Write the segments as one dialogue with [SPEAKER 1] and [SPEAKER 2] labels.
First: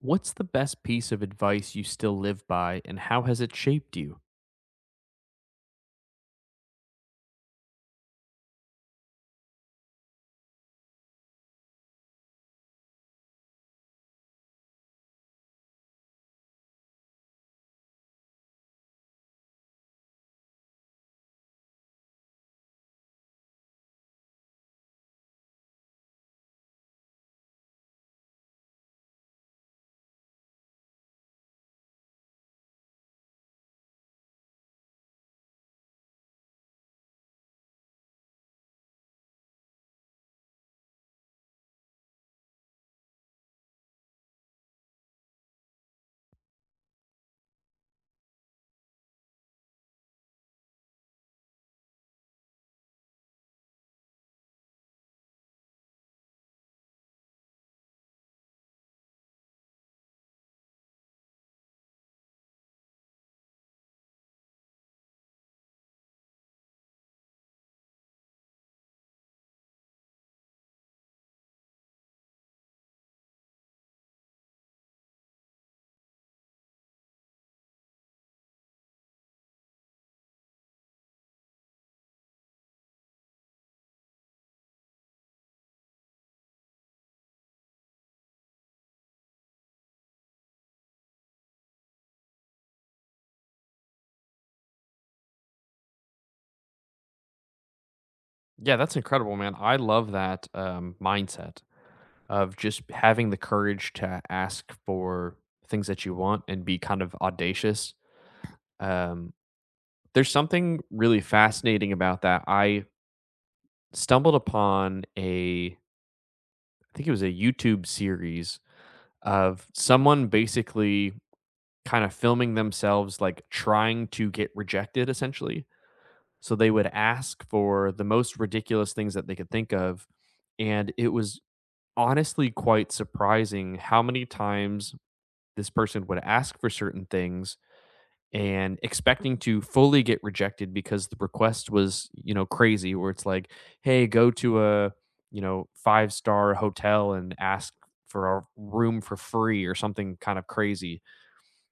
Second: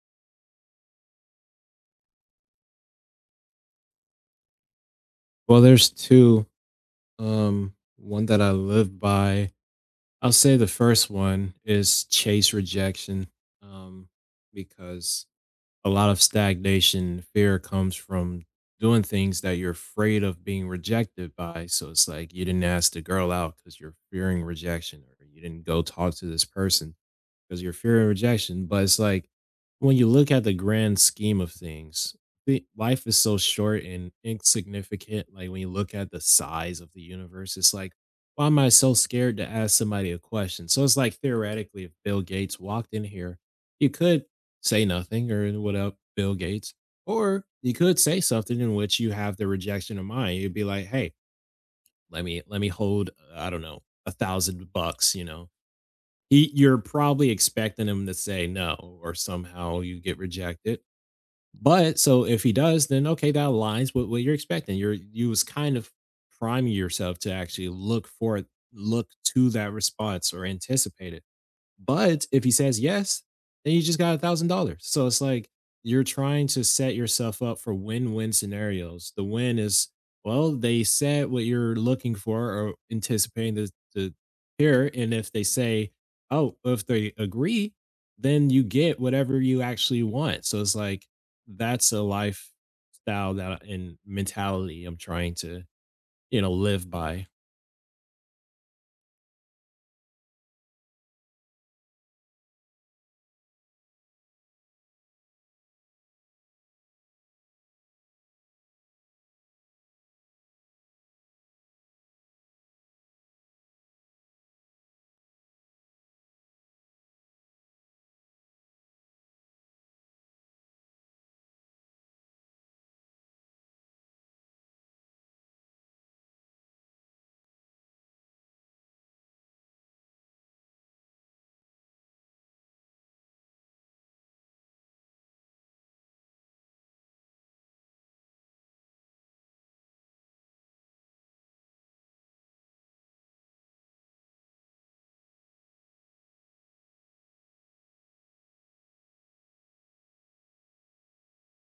[SPEAKER 1] What's the best piece of advice you still live by, and how has it shaped you?
[SPEAKER 2] Well, there's two. One that I live by. I'll say the first one is chase rejection, um, because a lot of stagnation fear comes from doing things that you're afraid of being rejected by. So it's like you didn't ask the girl out because you're fearing rejection, or you didn't go talk to this person because you're fearing rejection. But it's like when you look at the grand scheme of things, life is so short and insignificant. Like when you look at the size of the universe, it's like, why am I so scared to ask somebody a question? So it's like theoretically, if Bill Gates walked in here, you could say nothing or what up, Bill Gates, or you could say something in which you have the rejection of mind. You'd be like, hey, let me hold, I don't know, $1,000, you know, he you're probably expecting him to say no, or somehow you get rejected. But so if he does, then okay, that aligns with what you're expecting. You was kind of priming yourself to actually look for it, look to that response or anticipate it. But if he says yes, then you just got $1,000. So it's like you're trying to set yourself up for win-win scenarios. The win is, well, they said what you're looking for or anticipating to hear. And if they say, oh, if they agree, then you get whatever you actually want. So it's like that's a lifestyle and mentality I'm trying to, you know, live by.
[SPEAKER 1] Yeah, that's incredible, man. I love that mindset of just having the courage to ask for things that you want and be kind of audacious. Um, there's something really fascinating about that. I stumbled upon a, I think it was a YouTube series of someone basically kind of filming themselves like trying to get rejected essentially. So they would ask for the most ridiculous things that they could think of, and it was honestly quite surprising how many times this person would ask for certain things and expecting to fully get rejected because the request was, you know, crazy where it's like, "Hey, go to a, you know, five-star hotel and ask for a room for free," or something kind of crazy.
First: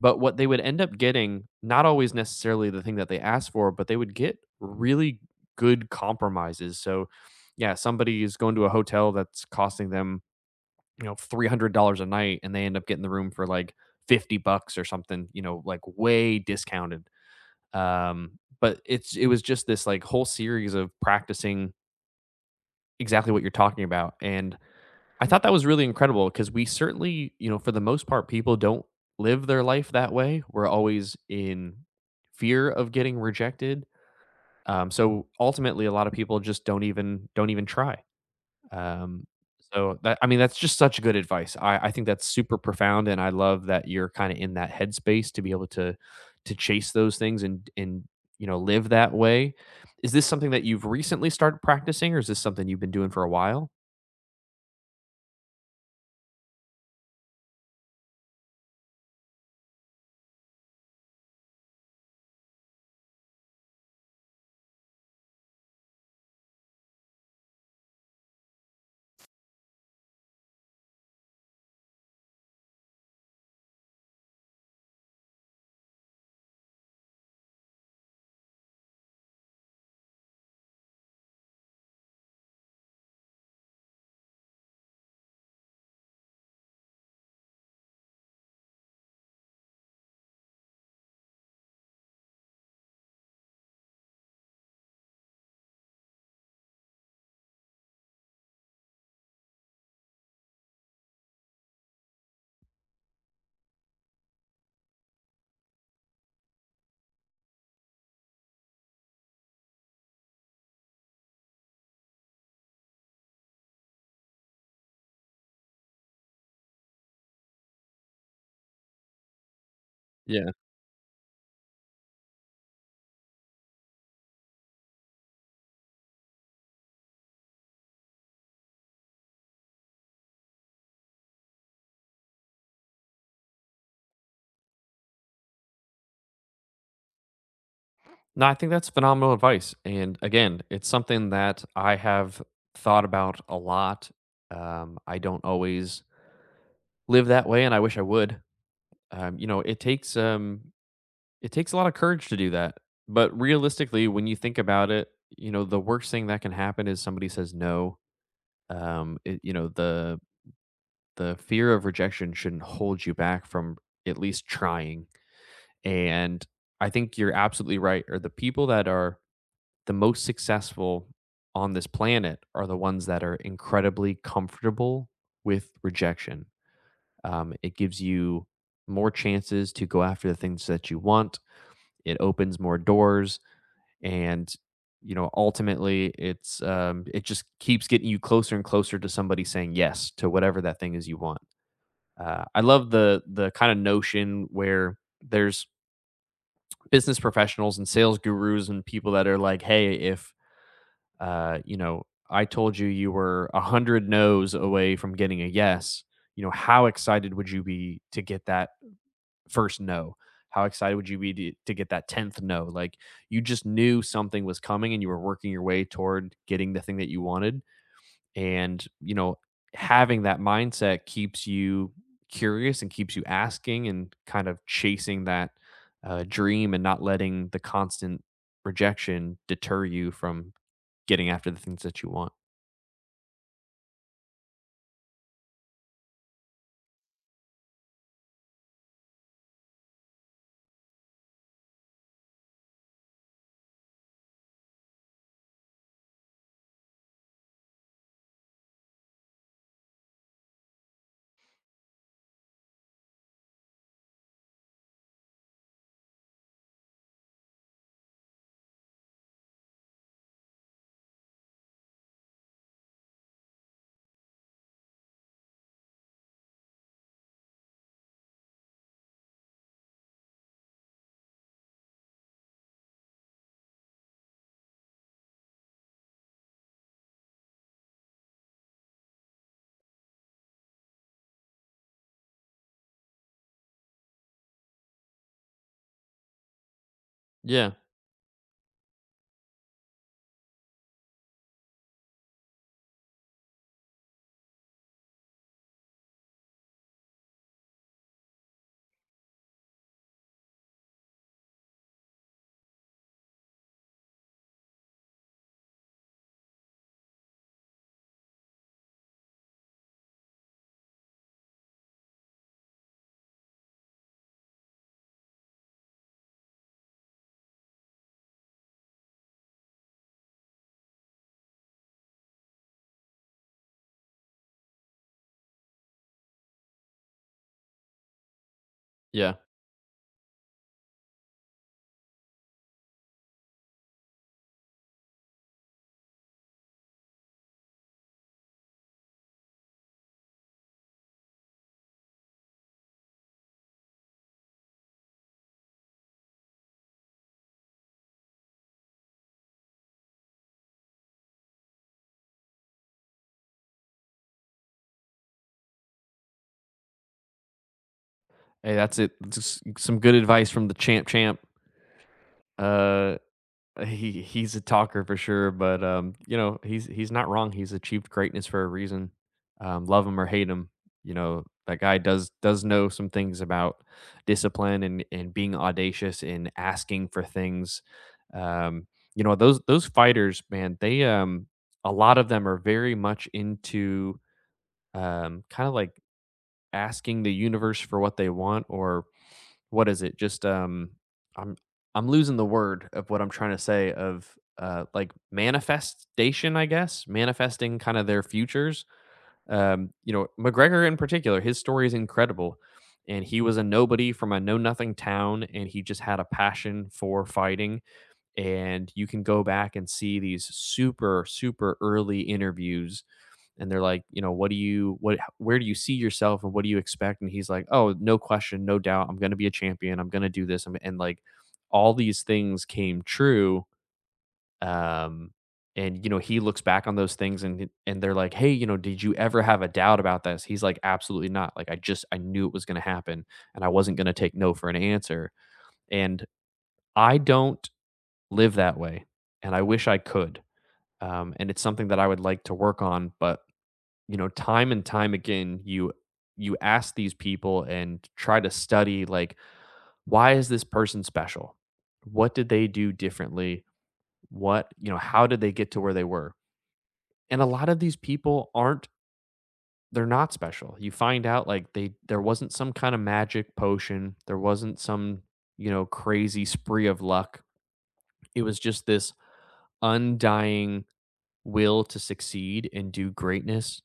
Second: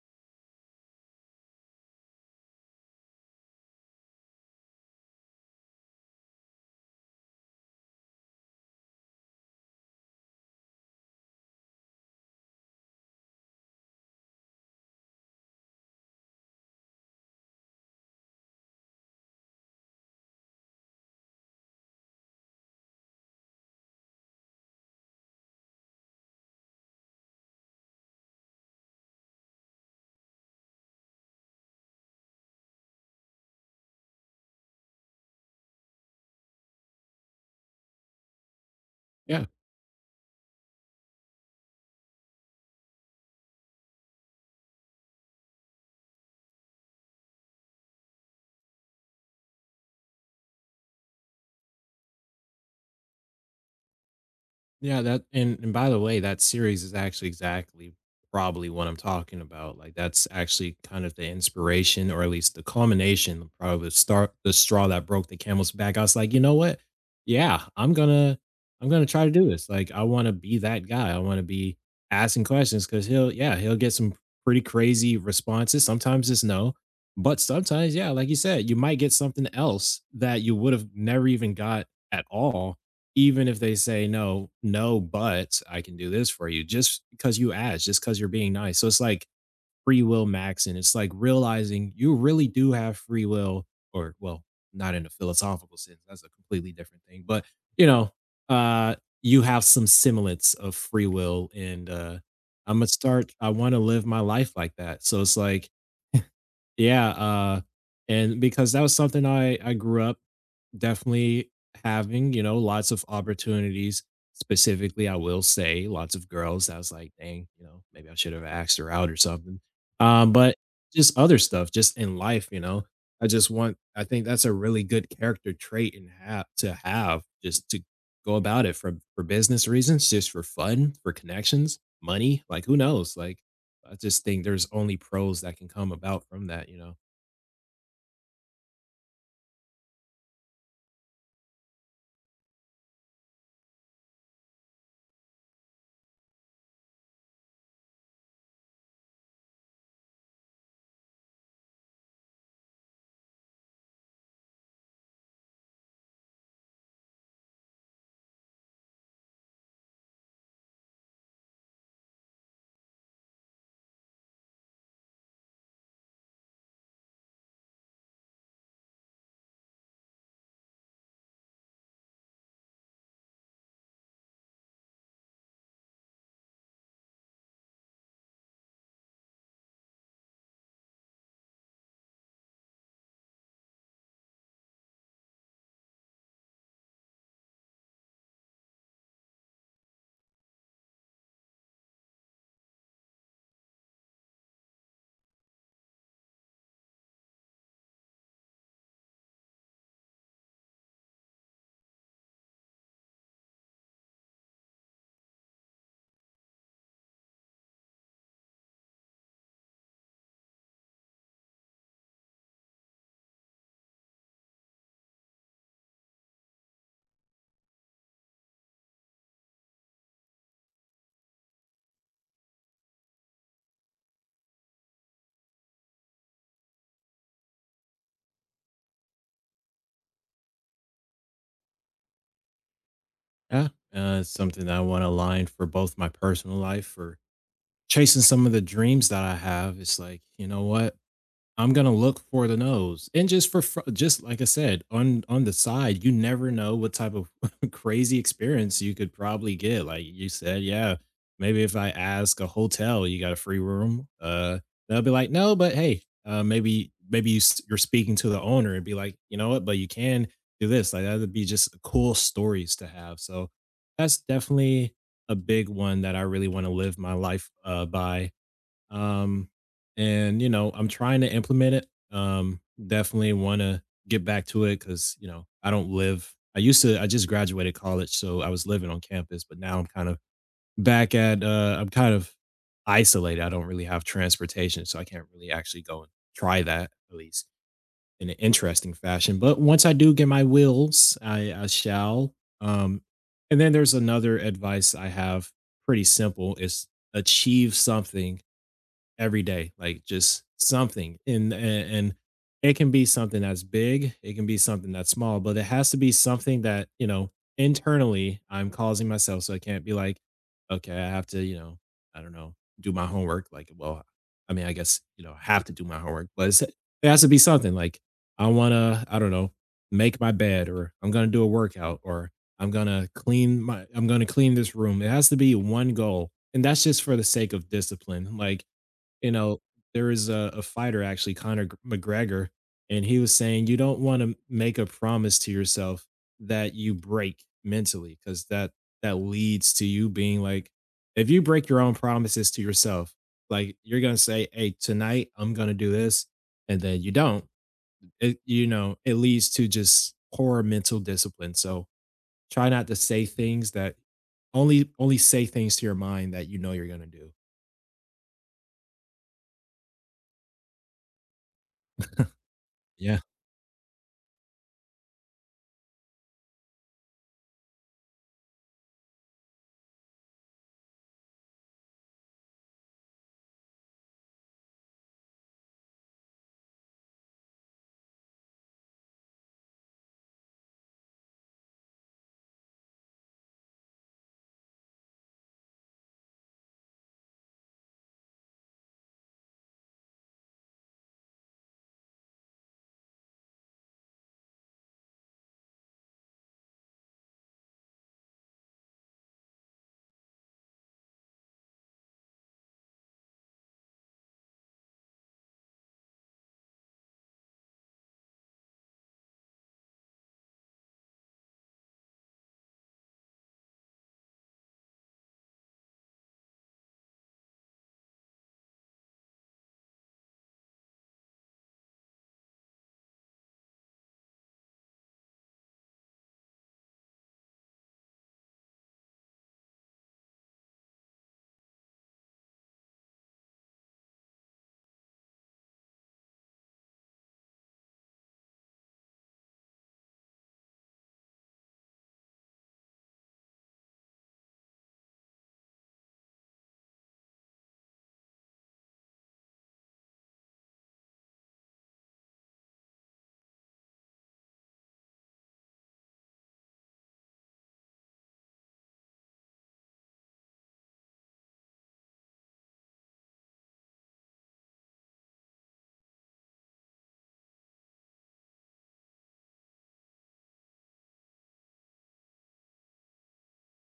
[SPEAKER 1] But what they would end up getting, not always necessarily the thing that they asked for, but they would get really good compromises. So, yeah, somebody is going to a hotel that's costing them, you know, $300 a night and they end up getting the room for like $50 or something, you know, like way discounted. But it was just this like whole series of practicing exactly what you're talking about, and I thought that was really incredible because we certainly, you know, for the most part, people don't live their life that way. We're always in fear of getting rejected. So ultimately, a lot of people just don't even try. Um,
[SPEAKER 2] Yeah.
[SPEAKER 1] so that I mean, that's just such good advice. I think that's super profound, and I love that you're kind of in that headspace to be able to chase those things and you know, live that way. Is this something that you've recently started practicing, or is this something you've been doing for a while?
[SPEAKER 2] Yeah, that and by the way, that series is actually exactly probably what I'm talking about. Like that's actually kind of the inspiration or at least the culmination, probably the start the straw that broke the camel's back. I was like, you know what? Yeah, I'm gonna try to do this. Like I wanna be that guy. I wanna be asking questions because he'll yeah, he'll get some pretty crazy responses. Sometimes it's no. But sometimes, yeah, like you said, you might get something else that you would have never even got at all even if they say, "No, no, but I can do this for you," just because you asked, just because you're being nice. So it's like free will max, and it's like realizing you really do have free will, or well, not in a philosophical sense. That's a completely different thing. But you know, uh, you have some semblance of free will, and I'm gonna start. I want to live my life like that. So it's like yeah, and because that was something I grew up definitely having, you know, lots of opportunities. Specifically, I will say lots of girls. I was like, dang, you know, maybe I should have asked her out or something. Um,
[SPEAKER 1] Yeah.
[SPEAKER 2] but just other stuff, just in life, you know. I just want I think that's a really good character trait and have to have just to go about it for business reasons, just for fun, for connections, money. Like who knows? Like I just think there's only pros that can come about from that, you know?
[SPEAKER 1] No, I think that's phenomenal advice. And again, it's something that I have thought about a lot. I don't always live that way, and I wish I would. You know, it takes a lot of courage to do that. But realistically, when you think about it, you know, the worst thing that can happen is somebody says no. You know, the fear of rejection shouldn't hold you back from at least trying. And I think you're absolutely right. Or the people that are the most successful on this planet are the ones that are incredibly comfortable with rejection. It gives you more chances to go after the things that you want. It opens more doors, and you know, ultimately, it just keeps getting you closer and closer to somebody saying yes to whatever that thing is you want. I love the kind of notion where there's business professionals and sales gurus and people that are like, hey, if you know, I told you you were a hundred no's away from getting a yes, you know, how excited would you be to get that first no? How excited would you be to, get that 10th no? Like you just knew something was coming and you were working your way toward getting the thing that you wanted. And, you know, having that mindset keeps you curious and keeps you asking and kind of chasing that dream and not letting the constant rejection deter you from getting after the things that you want.
[SPEAKER 2] Yeah. It's something that I want to align for both my personal life for chasing some of the dreams that I have. It's like, you know what? I'm gonna look for the nose, and just for just like I said on the side, you never know what type of crazy experience you could probably get. Like you said, yeah, maybe if I ask a hotel, you got a free room, they'll be like, no, but hey, maybe you're speaking to the owner and be like, you know what, but you can do this. Like that would be just cool stories to have. So that's definitely a big one that I really want to live my life by um and you know I'm trying to implement it um definitely want to get back to it because you know I don't live I used to I just graduated college so I was living on campus but now I'm kind of back at I'm kind of isolated. I don't really have transportation, so I can't really actually go and try that, at least
[SPEAKER 1] Yeah,
[SPEAKER 2] in an interesting fashion. But once I do get my wheels, I shall. um and then there's another advice I have, pretty simple, is achieve something every day, like just something. And it can be something that's big, it can be something that's small, but it has to be something that, you know, internally I'm causing myself. So it can't be like, okay, I have to, you know, I don't know, do my homework. Like, well, I mean, I guess, you know, I have to do my homework, but it's, it has to be something like I want to, I don't know, make my bed, or I'm going to do a workout, or I'm going to clean this room. It has to be one goal, and that's just for the sake of discipline. Like, you
[SPEAKER 1] yeah.
[SPEAKER 2] know, there is a fighter, actually, Conor G McGregor, and he was saying, "You don't wanna make a promise to yourself that you break mentally, because that leads to you being like," if you break your own promises to yourself, like, you're gonna say, "Hey, tonight, I'm gonna do this," and then you don't, it, you know, it leads to just poor mental discipline. So try not to say things that only say things to your mind that you know you're gonna do.
[SPEAKER 1] Hey, that's it. Just some good advice from the champ champ. Uh
[SPEAKER 2] Yeah.
[SPEAKER 1] he he's a talker for sure, but you know, he's not wrong. He's achieved greatness for a reason. Love him or hate him, you know, that guy does know some things about discipline and being audacious and asking for things. Um, you know, those fighters, man, they a lot of them are very much into kind of like asking the universe for what they want. Or what is it? Just I'm I'm losing the word of what I'm trying to say of like manifestation, I guess, manifesting kind of their futures. You know, McGregor in particular, his story is incredible. And he was a nobody from a know nothing town, and he just had a passion for fighting. And you can go back and see these super, super early interviews, and they're like, you know, what, where do you see yourself and what do you expect? And he's like, oh, no question, no doubt, I'm going to be a champion. I'm going to do this. And like all these things came true. Um, and you know, he looks back on those things and they're like, hey, you know, did you ever have a doubt about this? He's like, absolutely not. Like I knew it was going to happen, and I wasn't going to take no for an answer. And I don't live that way, and I wish I could. And it's something that I would like to work on, but you know, time and time again, you ask these people and try to study like why is this person special? What did they do differently? What, you know, how did they get to where they were? And a lot of these people aren't they're not special. You find out like they there wasn't some kind of magic potion. There wasn't some, you know, crazy spree of luck. It was just this undying will to succeed and do greatness,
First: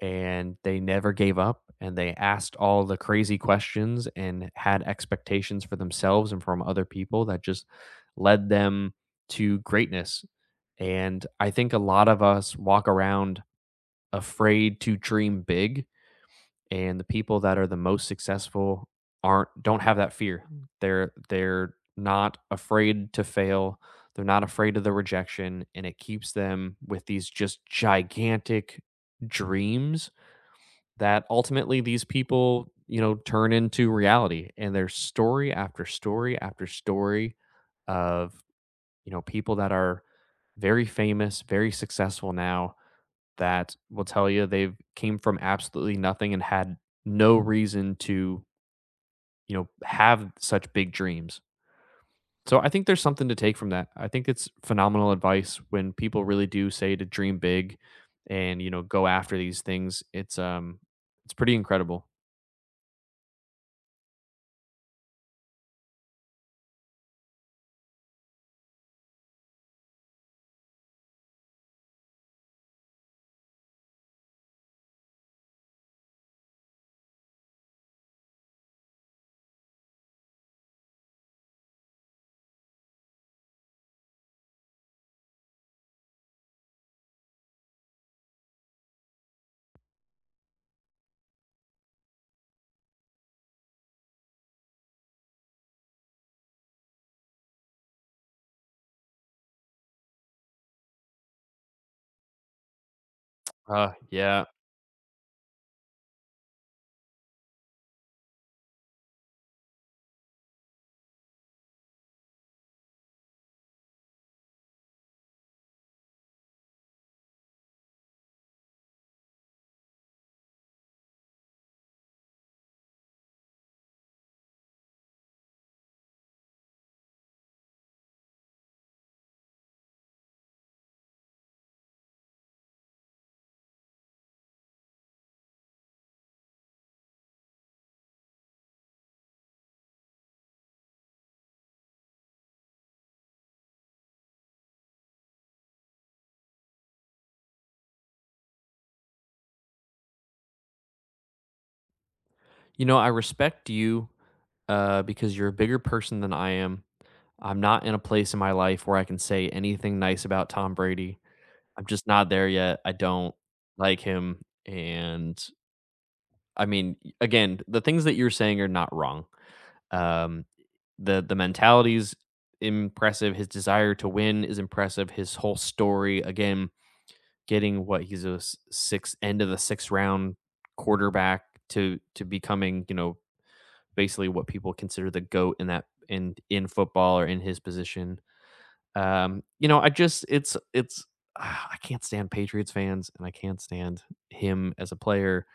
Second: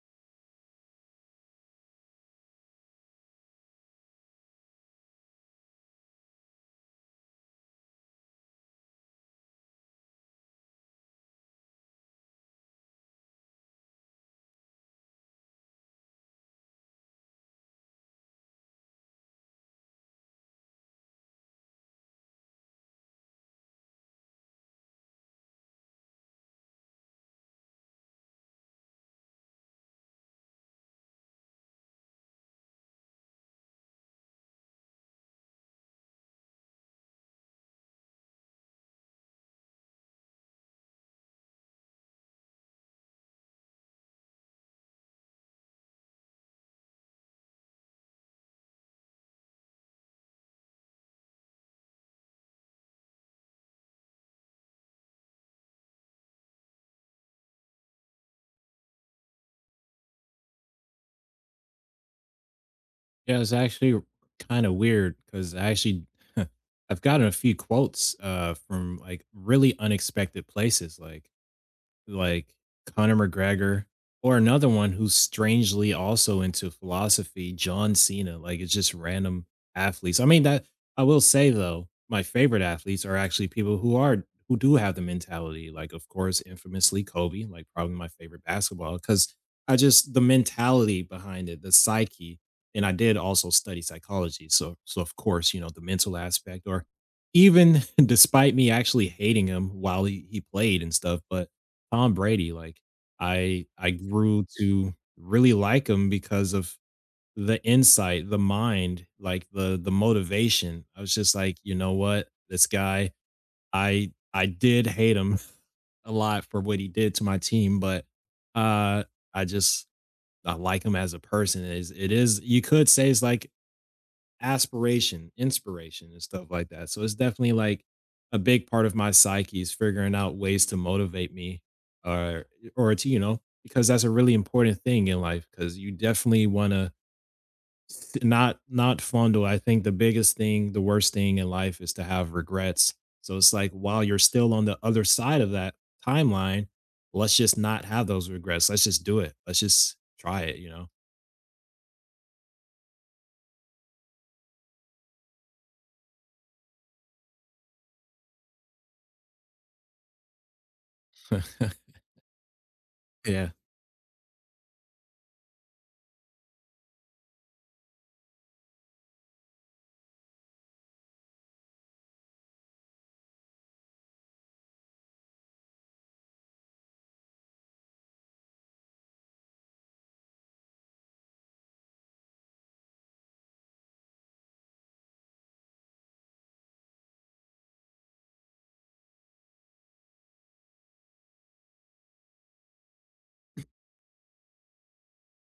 [SPEAKER 1] and they never gave up, and they asked all the crazy questions and had expectations for themselves and from other people that just led them to greatness. And I think a lot of us walk around afraid to dream big, and the people that are the most successful aren't don't have that fear. They're not afraid to fail. They're not afraid of the rejection, and it keeps them with these just gigantic dreams that ultimately these people, you know, turn into reality. And there's story after story after story of, you know, people that are very famous, very successful now that will tell you they've came from absolutely nothing and had no reason to, you know, have such big dreams. So I think there's something to take from that. I think it's phenomenal advice when people really do say to dream big and, you know, go after these things. It's pretty incredible.
[SPEAKER 2] Yeah, it's actually kind of weird because I actually I've gotten a few quotes from like really unexpected places. Like Conor McGregor, or another one who's strangely also into philosophy, John Cena. Like it's just random athletes. I mean that I will say though, my favorite athletes are actually people who are who do have the mentality. Like of course, infamously Kobe, like probably my favorite basketball, because I just the mentality behind it, the psyche. And I did also study psychology, so of course, you know, the mental aspect. Or even despite me actually hating him while he played and stuff, but Tom Brady, like, I
[SPEAKER 1] Uh
[SPEAKER 2] I
[SPEAKER 1] yeah,
[SPEAKER 2] grew to really like him because of the insight, the mind, like, the motivation. I was just like, "You know what? This guy, I did hate him a lot for what he did to my team, but, uh, I just I like him as a person." It is you could say it's like aspiration, inspiration, and stuff like that. So it's definitely like a big part of my psyche is figuring out ways to motivate me, or or to, you know, because that's a really important thing in life, because you definitely want to not fondle. I think the biggest thing, the worst thing in life is to have regrets. So it's like while you're still on the other side of that timeline, let's just not have those regrets. Let's just do it. Let's just try it, you know.
[SPEAKER 1] You know, I respect you because you're a bigger person than I am. I'm not in a place in my life where I can say anything nice about Tom Brady. I'm just not there yet. I don't
[SPEAKER 2] yeah.
[SPEAKER 1] like him. And I mean, again, the things that you're saying are not wrong. Um, the mentality's impressive. His desire to win is impressive. His whole story, again, getting what he's sixth, end of the sixth round quarterback to becoming, you know, basically what people consider the goat in that, in football or in his position. You know, I just it's uh, I can't stand Patriots fans and I can't stand him as a player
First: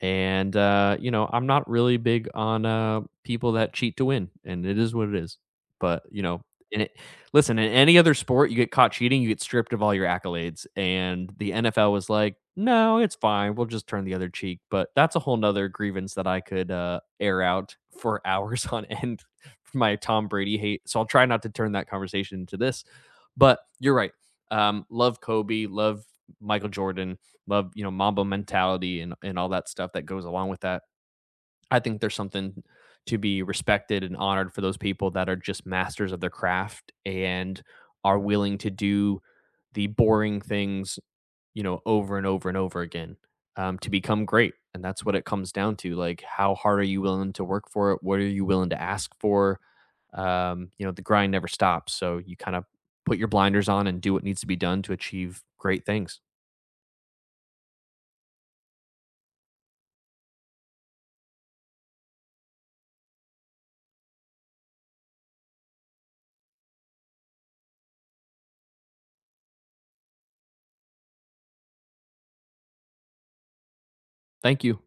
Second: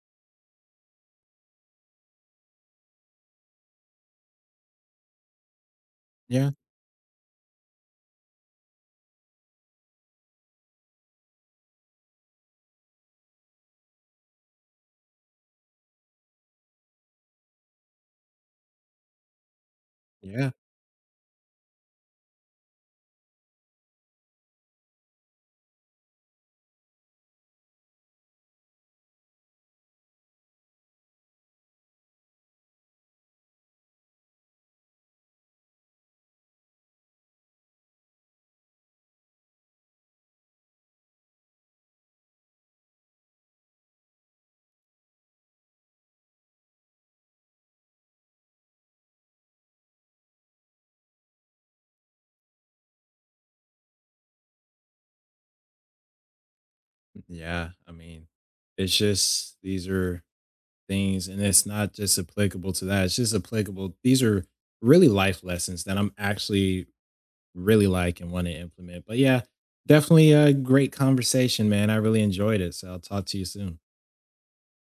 [SPEAKER 1] and, you know, I'm not really big on, people that cheat to win, and it is what it is. But, you know,
[SPEAKER 2] Yeah.
[SPEAKER 1] in it listen, in any other sport, you get caught cheating, you get stripped of all your accolades, and the NFL was like, "No, it's fine. We'll just turn the other cheek." But that's a whole nother grievance that I could, air out for hours on end, my Tom
[SPEAKER 2] Yeah.
[SPEAKER 1] Brady hate, so I'll try not to turn that conversation into this. But you're right. Love Kobe, love Michael Jordan, love you know, Mamba mentality and all that stuff that goes along with that. I think there's something to be respected and honored for those people that are just masters of their craft and are willing to do the boring things, you know, over and over and over again, to become great. And that's what it comes down to. Like, how hard are you willing to work for it? What are you willing to ask for? You know, the grind never stops. So you kind of put your blinders on and do what needs to be done to achieve great things.
[SPEAKER 2] Yeah, I mean, it's just these are things, and it's not just applicable to that. It's just applicable. These are really life lessons that I'm actually really like and want to implement. But yeah, definitely a great conversation, man. I really enjoyed it. So I'll talk to you soon.
[SPEAKER 1] Thank you.